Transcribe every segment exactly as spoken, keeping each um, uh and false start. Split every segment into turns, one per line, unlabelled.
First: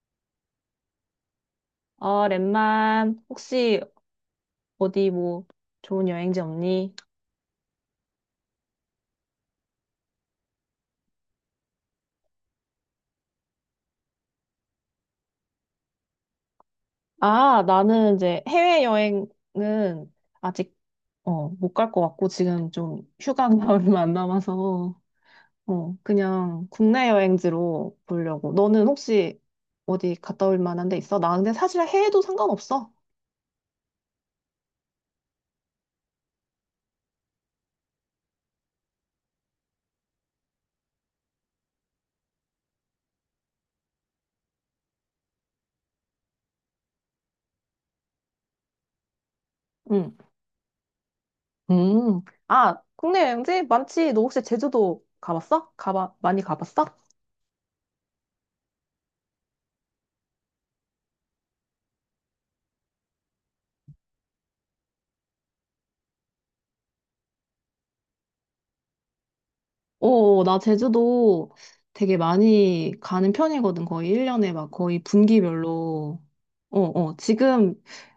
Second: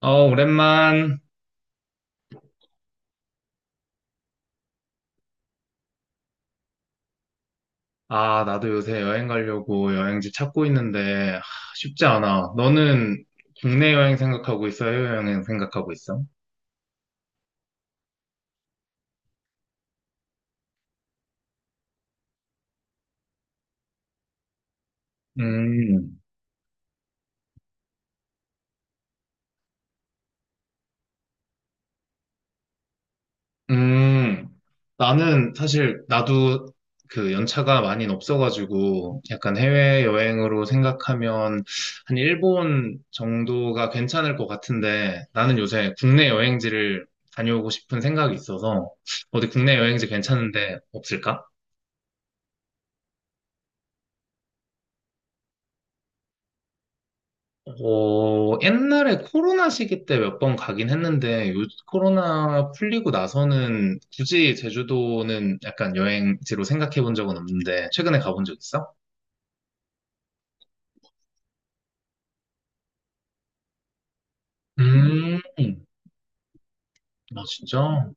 어, 오랜만.
어, 랩만, 혹시 어디 뭐 좋은 여행지 없니?
아, 나도 요새 여행 가려고 여행지 찾고 있는데, 하, 쉽지 않아. 너는 국내 여행 생각하고 있어? 해외 여행 생각하고 있어?
아, 나는 이제 해외여행은 아직 어, 못 갈 것 같고 지금 좀 휴가가 얼마 안 남아서 어,
음,
그냥 국내 여행지로 보려고. 너는 혹시 어디 갔다 올 만한 데 있어? 나 근데 사실 해외도 상관없어.
음. 나는 사실, 나도 그 연차가 많이 없어가지고, 약간 해외 여행으로 생각하면 한 일본 정도가 괜찮을 것 같은데, 나는 요새 국내 여행지를 다녀오고 싶은 생각이 있어서, 어디 국내 여행지
응.
괜찮은데 없을까?
음. 아, 국내 여행지 많지. 너 혹시 제주도 가봤어? 가봐 많이 가봤어?
어, 옛날에 코로나 시기 때 몇 번 가긴 했는데, 요, 코로나 풀리고 나서는 굳이 제주도는 약간 여행지로 생각해 본 적은 없는데, 최근에 가본 적 있어?
어, 나 제주도 되게 많이 가는 편이거든. 거의 일 년에 막 거의
음.
분기별로. 어, 어,
아,
지금,
진짜? 어,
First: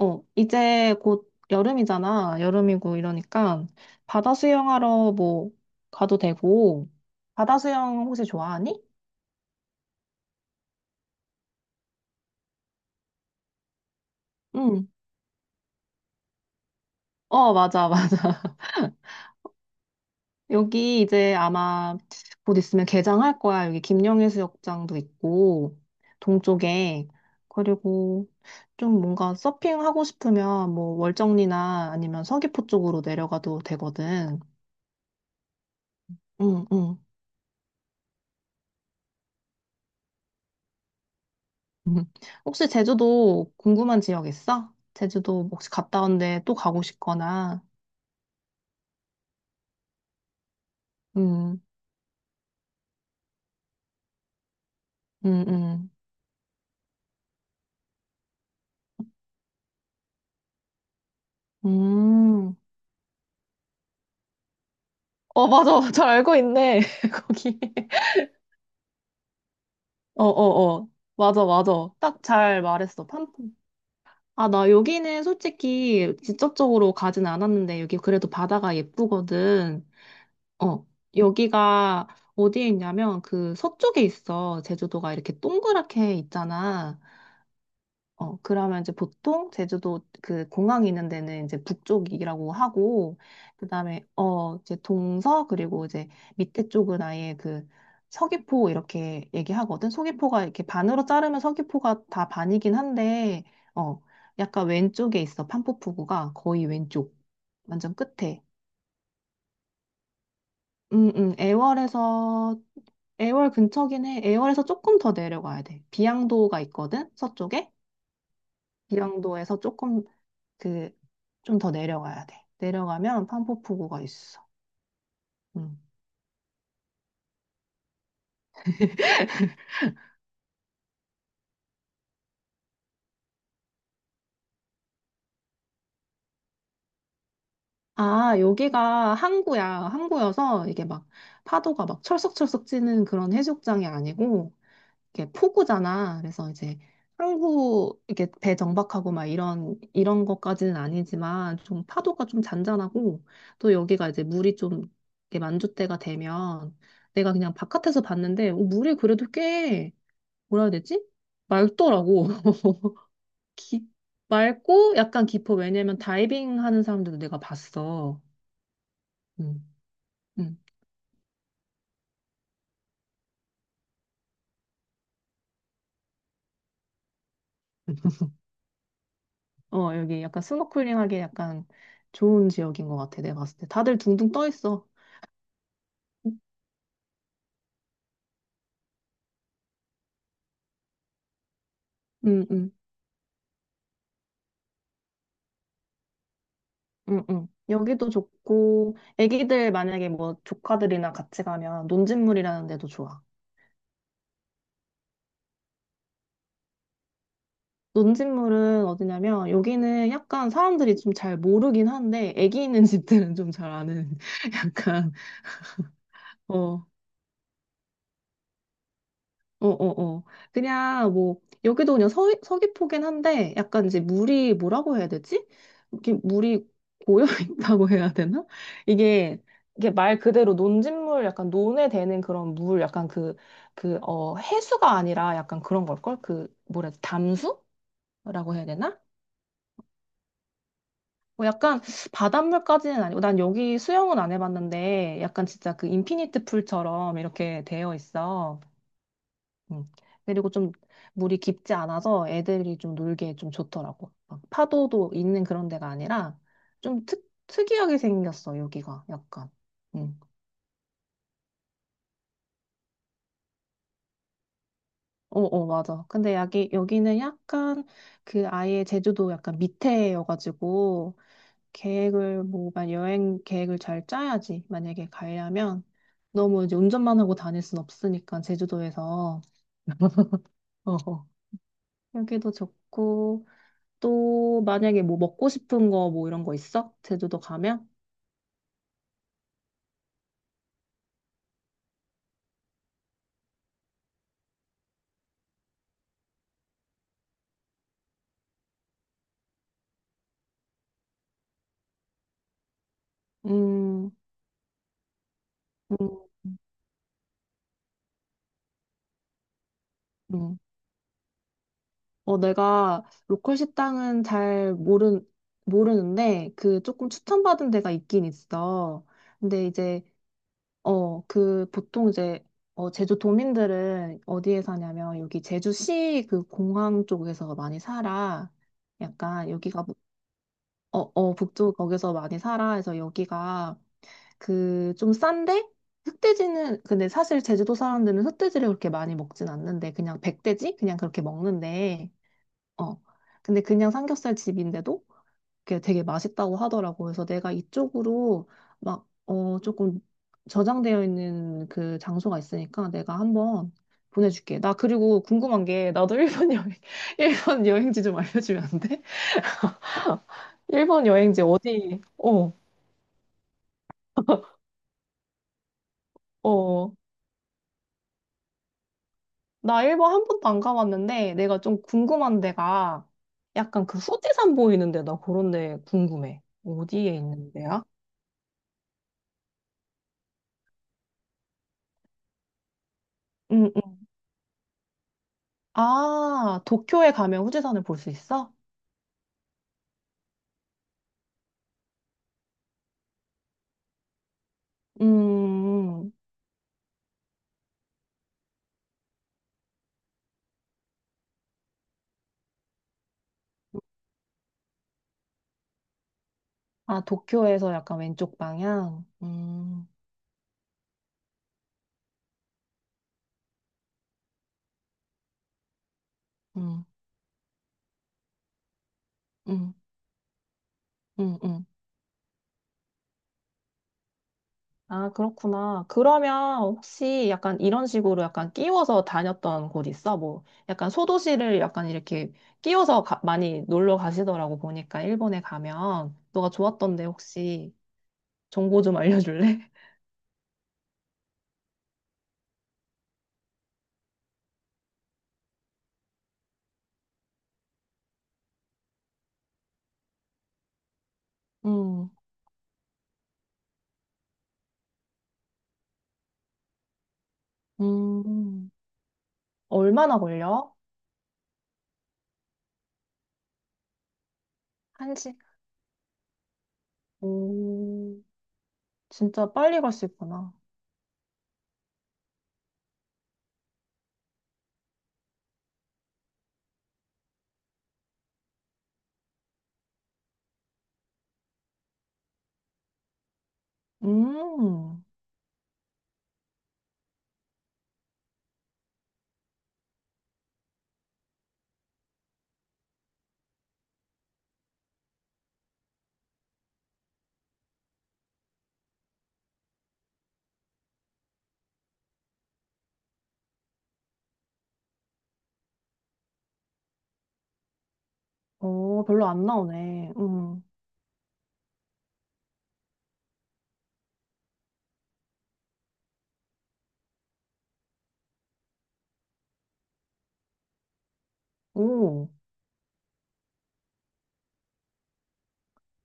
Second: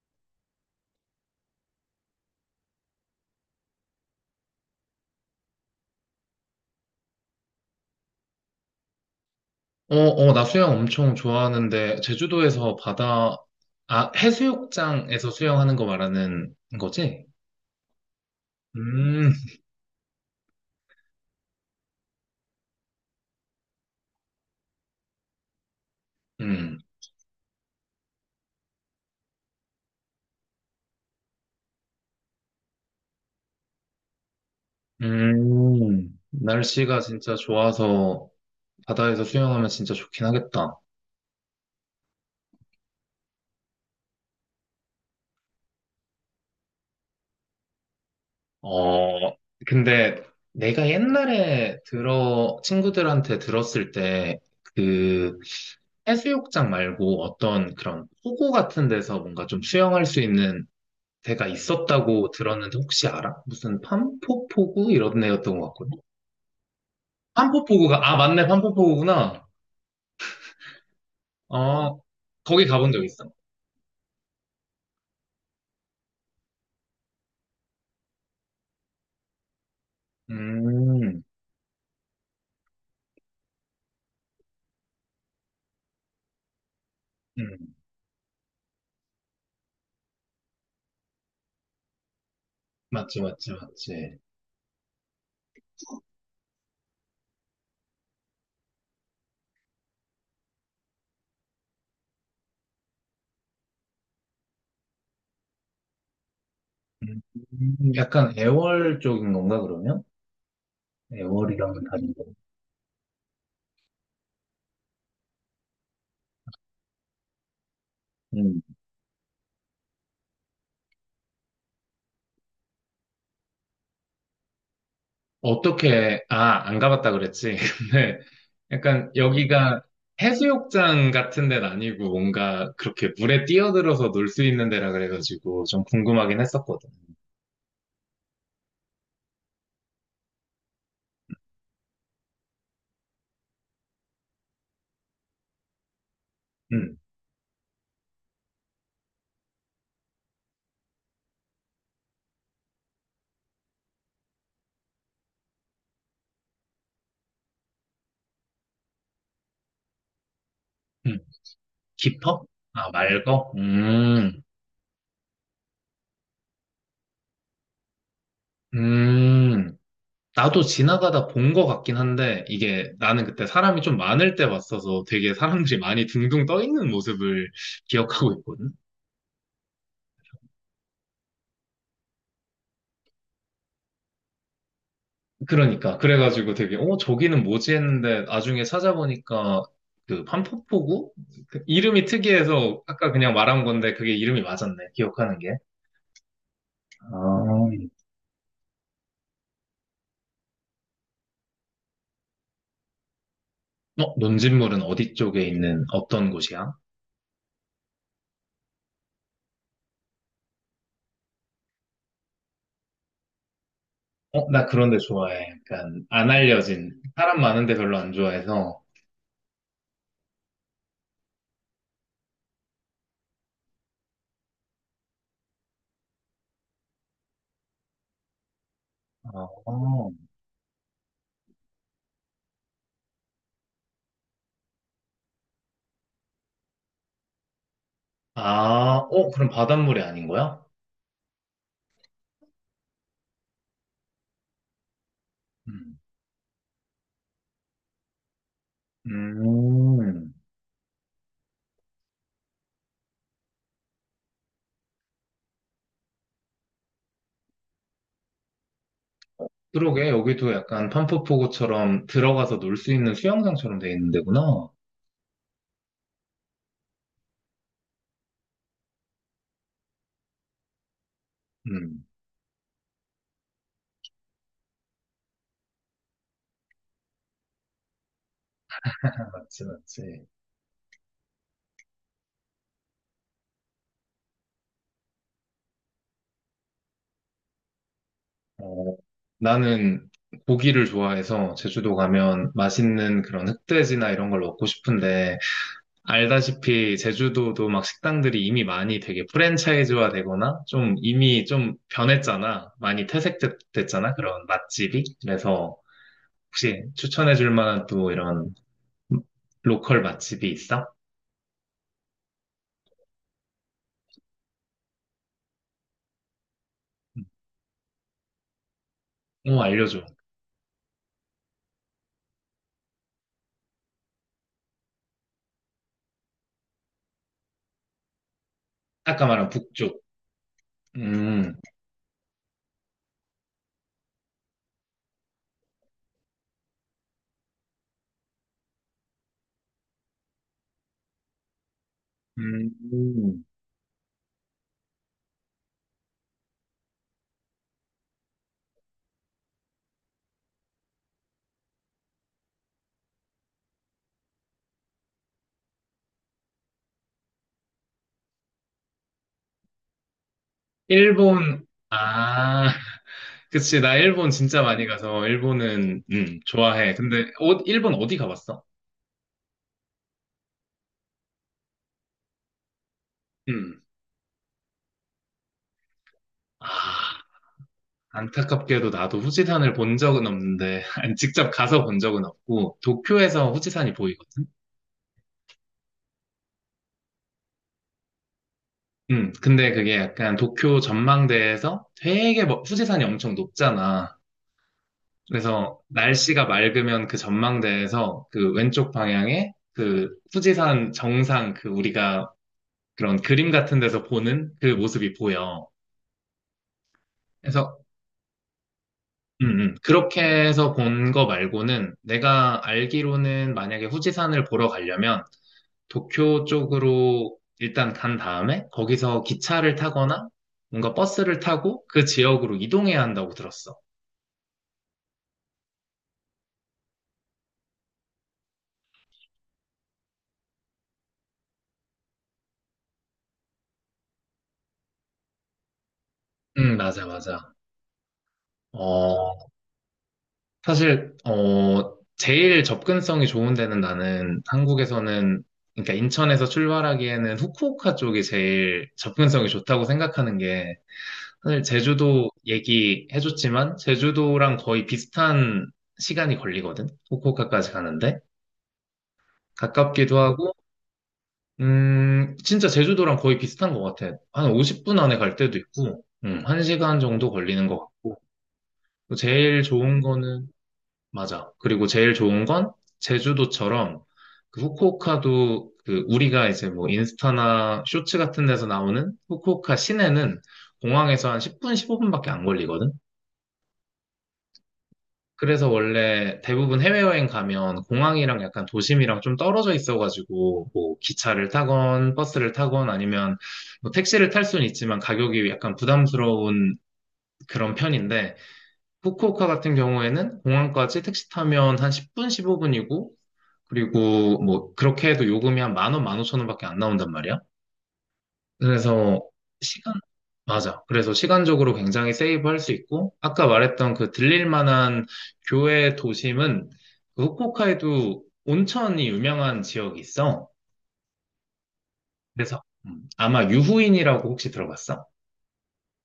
어, 이제 곧 여름이잖아. 여름이고 이러니까 바다 수영하러 뭐 가도 되고. 바다 수영 혹시 좋아하니?
어, 나 수영 엄청 좋아하는데, 제주도에서 바다, 아,
응.
해수욕장에서 수영하는 거 말하는 거지?
어, 맞아.
음,
여기 이제 아마 곧 있으면 개장할 거야. 여기 김영해수욕장도 있고,
음,
동쪽에. 그리고 좀 뭔가 서핑하고 싶으면 뭐 월정리나 아니면 서귀포 쪽으로 내려가도 되거든.
음.
응, 응.
날씨가 진짜 좋아서 바다에서 수영하면 진짜 좋긴 하겠다.
음. 혹시 제주도 궁금한 지역 있어? 제주도 뭐 혹시 갔다 온데 또 가고 싶거나.
어, 근데 내가
응,
옛날에 들어, 친구들한테 들었을 때, 그,
응, 응.
해수욕장 말고 어떤 그런 포구 같은 데서 뭔가 좀 수영할 수 있는 데가 있었다고
음.
들었는데 혹시 알아? 무슨 판포포구? 이런
어,
데였던 것
맞아.
같거든?
잘 알고 있네. 거기.
판포포구가, 아, 맞네, 판포포구구나.
어어어. 맞아, 맞아.
어,
딱 잘
거기 가본 적
말했어.
있어.
팜프. 아, 나 여기는 솔직히 직접적으로 가진 않았는데, 여기 그래도 바다가 예쁘거든. 어.
음,
여기가 어디에 있냐면, 그 서쪽에 있어. 제주도가 이렇게 동그랗게 있잖아.
음.
어, 그러면 이제 보통 제주도 그 공항이 있는 데는 이제 북쪽이라고 하고,
맞지, 맞지,
그 다음에,
맞지.
어, 이제 동서, 그리고 이제 밑에 쪽은 아예 그 서귀포 이렇게 얘기하거든. 서귀포가 이렇게 반으로 자르면 서귀포가 다 반이긴 한데, 어, 약간 왼쪽에 있어. 판포푸구가 거의 왼쪽.
음,
완전
약간
끝에.
애월 쪽인 건가, 그러면?
음, 음,
애월이랑은 다른 거.
애월에서, 애월 근처긴 해. 애월에서 조금 더 내려가야 돼. 비양도가 있거든, 서쪽에.
음.
비양도에서 조금 그, 좀 더 내려가야 돼. 내려가면 판포푸구가 있어. 음.
어떻게, 아, 안 가봤다 그랬지. 근데 약간 여기가 해수욕장 같은 데는 아니고 뭔가 그렇게 물에 뛰어들어서 놀 수 있는 데라 그래가지고 좀 궁금하긴 했었거든.
아, 여기가 항구야. 항구여서 이게 막 파도가 막 철썩철썩 찌는 그런 해수욕장이 아니고 이게 포구잖아. 그래서 이제
음,
항구 이렇게 배 정박하고 막 이런 이런 것까지는 아니지만 좀 파도가 좀 잔잔하고 또 여기가 이제 물이 좀 이렇게 만조 때가 되면 내가 그냥 바깥에서 봤는데 어, 물이 그래도 꽤 뭐라 해야 되지?
음.
맑더라고.
깊어? 아, 맑어?
깊,
음,
맑고 약간 깊어. 왜냐면 다이빙 하는 사람들도 내가 봤어.
음.
음, 음.
나도 지나가다 본 것 같긴 한데 이게 나는 그때 사람이 좀 많을 때 봤어서 되게 사람들이 많이 둥둥 떠 있는 모습을 기억하고 있거든.
어, 여기 약간 스노클링하기 약간 좋은 지역인 것 같아. 내가 봤을 때. 다들 둥둥 떠 있어.
그러니까
응,
그래가지고 되게 어 저기는 뭐지 했는데 나중에 찾아보니까 그 판포포구 그 이름이
응, 응,
특이해서 아까 그냥 말한 건데 그게 이름이 맞았네 기억하는 게.
응. 응.
아,
여기도 좋고, 애기들 만약에 뭐 조카들이나 같이 가면 논진물이라는 데도 좋아.
어 논진물은 어디 쪽에 있는 어떤 곳이야?
논진물은 어디냐면, 여기는 약간 사람들이 좀 잘 모르긴 한데, 애기 있는 집들은 좀 잘 아는,
어, 나 그런 데
약간,
좋아해. 약간 안
어,
알려진 사람 많은 데 별로 안 좋아해서
어, 어, 어. 그냥 뭐, 여기도 그냥 서, 서귀포긴 한데, 약간 이제 물이 뭐라고 해야 되지? 이렇게 물이 고여 있다고 해야 되나? 이게,
아,
이게 말 그대로 논진물, 약간 논에 되는 그런 물, 약간 그, 그, 어, 해수가 아니라 약간 그런 걸걸? 그, 뭐라 해야 돼? 담수?
아
라고 해야 되나?
어 그럼 바닷물이 아닌 거야?
뭐 약간 바닷물까지는 아니고, 난 여기 수영은 안 해봤는데, 약간 진짜 그
음.
인피니트 풀처럼 이렇게 되어 있어. 음.
음.
그리고 좀 물이 깊지 않아서 애들이 좀 놀기에 좀 좋더라고. 막 파도도 있는 그런 데가 아니라 좀 특, 특이하게 생겼어, 여기가. 약간.
그러게
음.
여기도 약간 판포포구처럼 들어가서 놀 수 있는 수영장처럼 돼 있는 데구나.
어, 어, 맞아. 근데 여기, 여기는 약간 그 아예 제주도 약간 밑에여가지고
음,
계획을 뭐, 만 여행 계획을 잘 짜야지. 만약에 가려면 너무 이제 운전만 하고 다닐 순 없으니까 제주도에서.
맞지, 맞지.
어, 어. 여기도 좋고. 또 만약에 뭐 먹고 싶은 거 뭐 이런 거 있어? 제주도 가면?
어, 나는 고기를 좋아해서 제주도 가면 맛있는 그런 흑돼지나 이런 걸 먹고 싶은데, 알다시피 제주도도 막 식당들이 이미 많이 되게 프랜차이즈화 되거나 좀 이미 좀 변했잖아. 많이
음,
퇴색됐잖아. 그런 맛집이. 그래서
음,
혹시 추천해 줄 만한 또 이런 로컬 맛집이
음.
있어?
어, 내가 로컬 식당은 잘 모르, 모르는데, 그 조금 추천받은 데가 있긴 있어.
어,
근데 이제,
알려줘.
어, 그 보통 이제, 어, 제주 도민들은 어디에 사냐면, 여기 제주시 그 공항 쪽에서 많이 살아.
아까 말한
약간 여기가, 북-
북쪽.
어, 어,
음,
북쪽 거기서 많이 살아. 그래서 여기가 그 좀 싼데 흑돼지는 근데 사실 제주도 사람들은 흑돼지를 그렇게 많이 먹진 않는데 그냥 백돼지 그냥 그렇게 먹는데
음,
어 근데 그냥 삼겹살 집인데도 그게 되게 맛있다고 하더라고. 그래서 내가 이쪽으로 막 어 조금 저장되어 있는 그 장소가 있으니까 내가 한번 보내줄게. 나 그리고 궁금한 게, 나도 일본 여행 일본 여행지 좀 알려주면 안 돼? 일본 여행지
일본,
어디 어
아. 그치, 나 일본 진짜 많이 가서, 일본은, 음,
어,
좋아해. 근데, 어, 일본 어디 가봤어?
나 일본 한 번도 안 가봤는데 내가 좀 궁금한 데가
음.
약간 그 후지산 보이는데, 나 그런 데 궁금해.
아,
어디에 있는 데야?
안타깝게도 나도 후지산을 본 적은 없는데, 아니, 직접 가서 본 적은 없고, 도쿄에서
음,
후지산이
음.
보이거든?
아, 도쿄에 가면 후지산을 볼 수 있어?
음, 근데 그게 약간 도쿄 전망대에서 되게 멋- 후지산이 엄청 높잖아.
음,
그래서
음.
날씨가 맑으면 그 전망대에서 그 왼쪽 방향에 그 후지산 정상 그 우리가 그런 그림 같은 데서 보는 그 모습이 보여.
아, 도쿄에서
그래서
약간 왼쪽 방향?
음, 음.
음,
그렇게 해서 본 거 말고는 내가 알기로는 만약에 후지산을 보러 가려면 도쿄
음,
쪽으로 일단 간 다음에 거기서
음,
기차를 타거나 뭔가 버스를
음, 음.
타고 그 지역으로 이동해야 한다고 들었어.
아, 그렇구나. 그러면 혹시 약간 이런 식으로 약간 끼워서 다녔던 곳 있어? 뭐 약간 소도시를 약간 이렇게 끼워서 가- 많이 놀러 가시더라고. 보니까 일본에 가면 너가
음,
좋았던데,
맞아, 맞아.
혹시 정보 좀
어,
알려줄래?
사실, 어, 제일 접근성이 좋은 데는 나는 한국에서는, 그러니까 인천에서 출발하기에는 후쿠오카 쪽이 제일 접근성이 좋다고 생각하는 게 사실
음,
제주도 얘기해줬지만 제주도랑 거의 비슷한 시간이 걸리거든. 후쿠오카까지 가는데
음.
가깝기도
얼마나
하고,
걸려?
음, 진짜 제주도랑 거의 비슷한 것 같아. 한 오십 분
한
안에 갈
시.
때도 있고, 음, 시간 정도 걸리는 것 같고.
오,
또
진짜
제일
빨리 갈
좋은
수
거는
있구나.
맞아. 그리고 제일 좋은 건 제주도처럼 그 후쿠오카도 그 우리가 이제 뭐 인스타나 쇼츠 같은 데서 나오는 후쿠오카 시내는 공항에서 한 십 분, 십오 분밖에 안 걸리거든.
음,
그래서 원래 대부분 해외여행 가면 공항이랑 약간 도심이랑 좀 떨어져 있어가지고 뭐 기차를 타건 버스를 타건 아니면 뭐 택시를 탈 수는 있지만 가격이 약간 부담스러운 그런 편인데 후쿠오카 같은 경우에는 공항까지 택시 타면 한 십 분, 십오 분이고 그리고 뭐 그렇게 해도 요금이 한 만 원, 만 오천 원밖에 안 나온단 말이야.
오,
그래서
별로 안
시간,
나오네. 음,
맞아. 그래서 시간적으로 굉장히 세이브할 수 있고, 아까 말했던 그 들릴 만한 교외 도심은 그 후쿠오카에도 온천이 유명한 지역이 있어.
오.
그래서 음, 아마 유후인이라고 혹시 들어봤어?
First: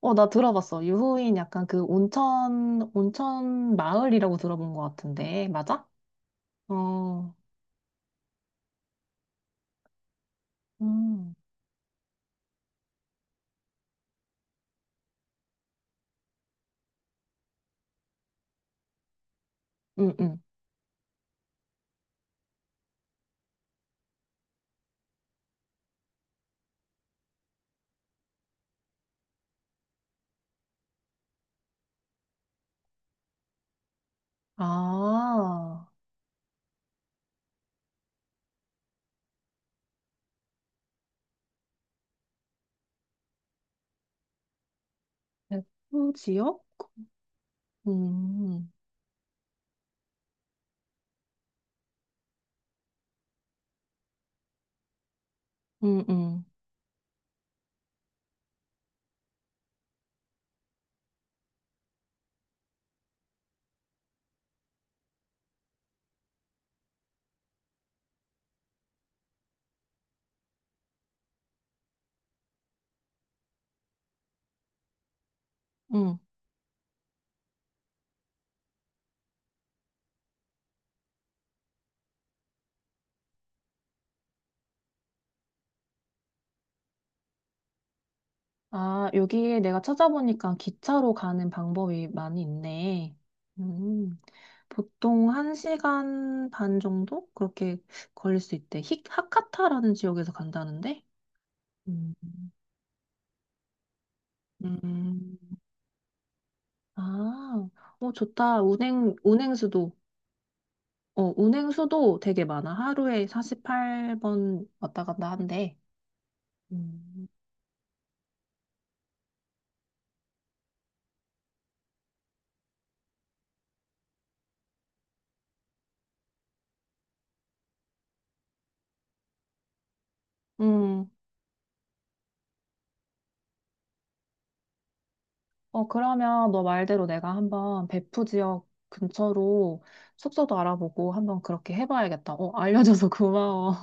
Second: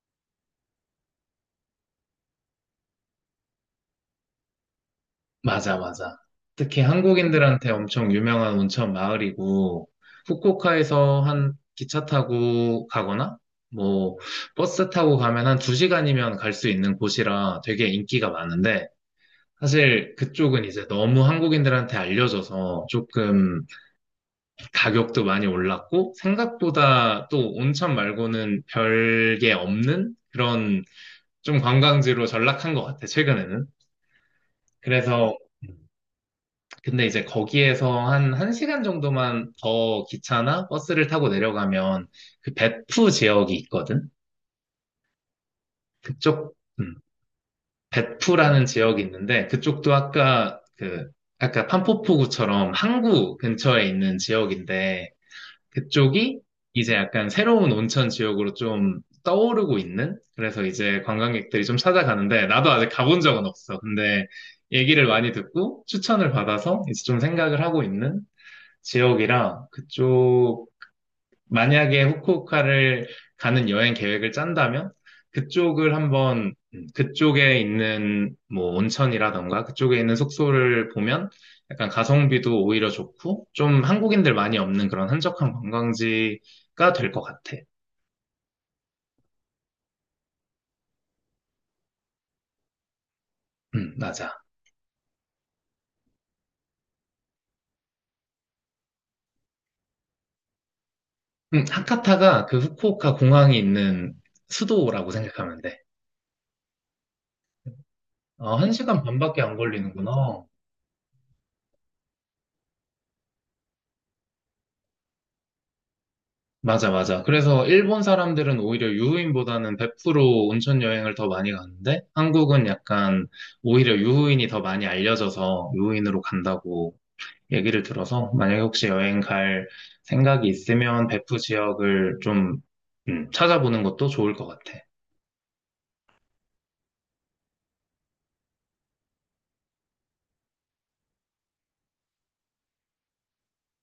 어, 나 들어봤어. 유후인 약간 그 온천, 온천 마을이라고 들어본 것 같은데.
맞아,
맞아?
맞아. 특히
어,
한국인들한테 엄청 유명한 온천 마을이고, 후쿠오카에서
음,
한 기차 타고 가거나, 뭐, 버스 타고 가면 한 두시간이면 갈 수 있는 곳이라 되게 인기가 많은데,
음,
사실
음.
그쪽은 이제 너무 한국인들한테 알려져서 조금 가격도 많이 올랐고 생각보다 또 온천 말고는 별게 없는 그런 좀 관광지로 전락한 것 같아, 최근에는. 그래서
아,
근데 이제 거기에서 한 1시간 정도만 더 기차나 버스를 타고 내려가면 그 배프 지역이 있거든.
백호
그쪽
지역?
음, 배프라는
음,
지역이 있는데 그쪽도 아까 그 아까 판포포구처럼 항구 근처에 있는 지역인데
음,
그쪽이
음,
이제 약간 새로운 온천 지역으로 좀 떠오르고 있는? 그래서 이제 관광객들이 좀 찾아가는데, 나도 아직 가본 적은 없어. 근데 얘기를 많이 듣고 추천을 받아서 이제 좀 생각을 하고 있는 지역이라 그쪽 만약에 후쿠오카를 가는 여행 계획을 짠다면 그쪽을
음.
한번 음, 그쪽에 있는 뭐 온천이라던가 그쪽에 있는 숙소를 보면 약간 가성비도 오히려 좋고 좀 한국인들 많이 없는 그런 한적한 관광지가 될 것 같아.
아, 여기에 내가 찾아보니까 기차로 가는 방법이 많이 있네.
음,
음,
맞아.
보통 한시간반 정도? 그렇게 걸릴 수 있대. 히, 하카타라는 지역에서 간다는데?
음,
음,
하카타가 그 후쿠오카 공항이 있는 수도라고
음.
생각하면 돼.
아, 어,
어,
좋다.
한 시간
운행,
반밖에 안
운행수도.
걸리는구나.
어, 운행수도 되게 많아. 하루에 사십팔 번 왔다 갔다 한대.
맞아, 맞아.
음.
그래서 일본 사람들은 오히려 유후인보다는 베0로 온천 여행을 더 많이 가는데, 한국은 약간 오히려 유후인이 더 많이 알려져서 유후인으로 간다고 얘기를 들어서, 만약에 혹시 여행 갈 생각이 있으면
음,
베프 지역을 좀 음, 찾아보는 것도 좋을 것 같아.
어, 그러면 너 말대로 내가 한번 배프 지역 근처로 숙소도 알아보고 한번 그렇게 해봐야겠다. 어, 알려줘서 고마워.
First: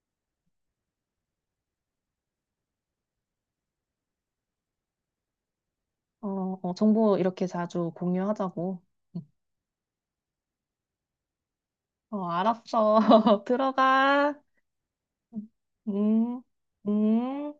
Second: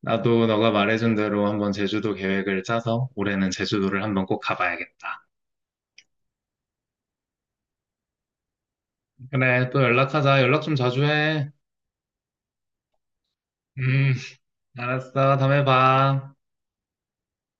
나도 너가 말해준 대로 한번 제주도 계획을 짜서 올해는 제주도를 한번 꼭 가봐야겠다.
어, 어, 정보 이렇게 자주 공유하자고. 응.
그래, 또 연락하자. 연락 좀 자주 해.
어, 알았어.
음,
들어가.
알았어. 다음에 봐.
음, 음.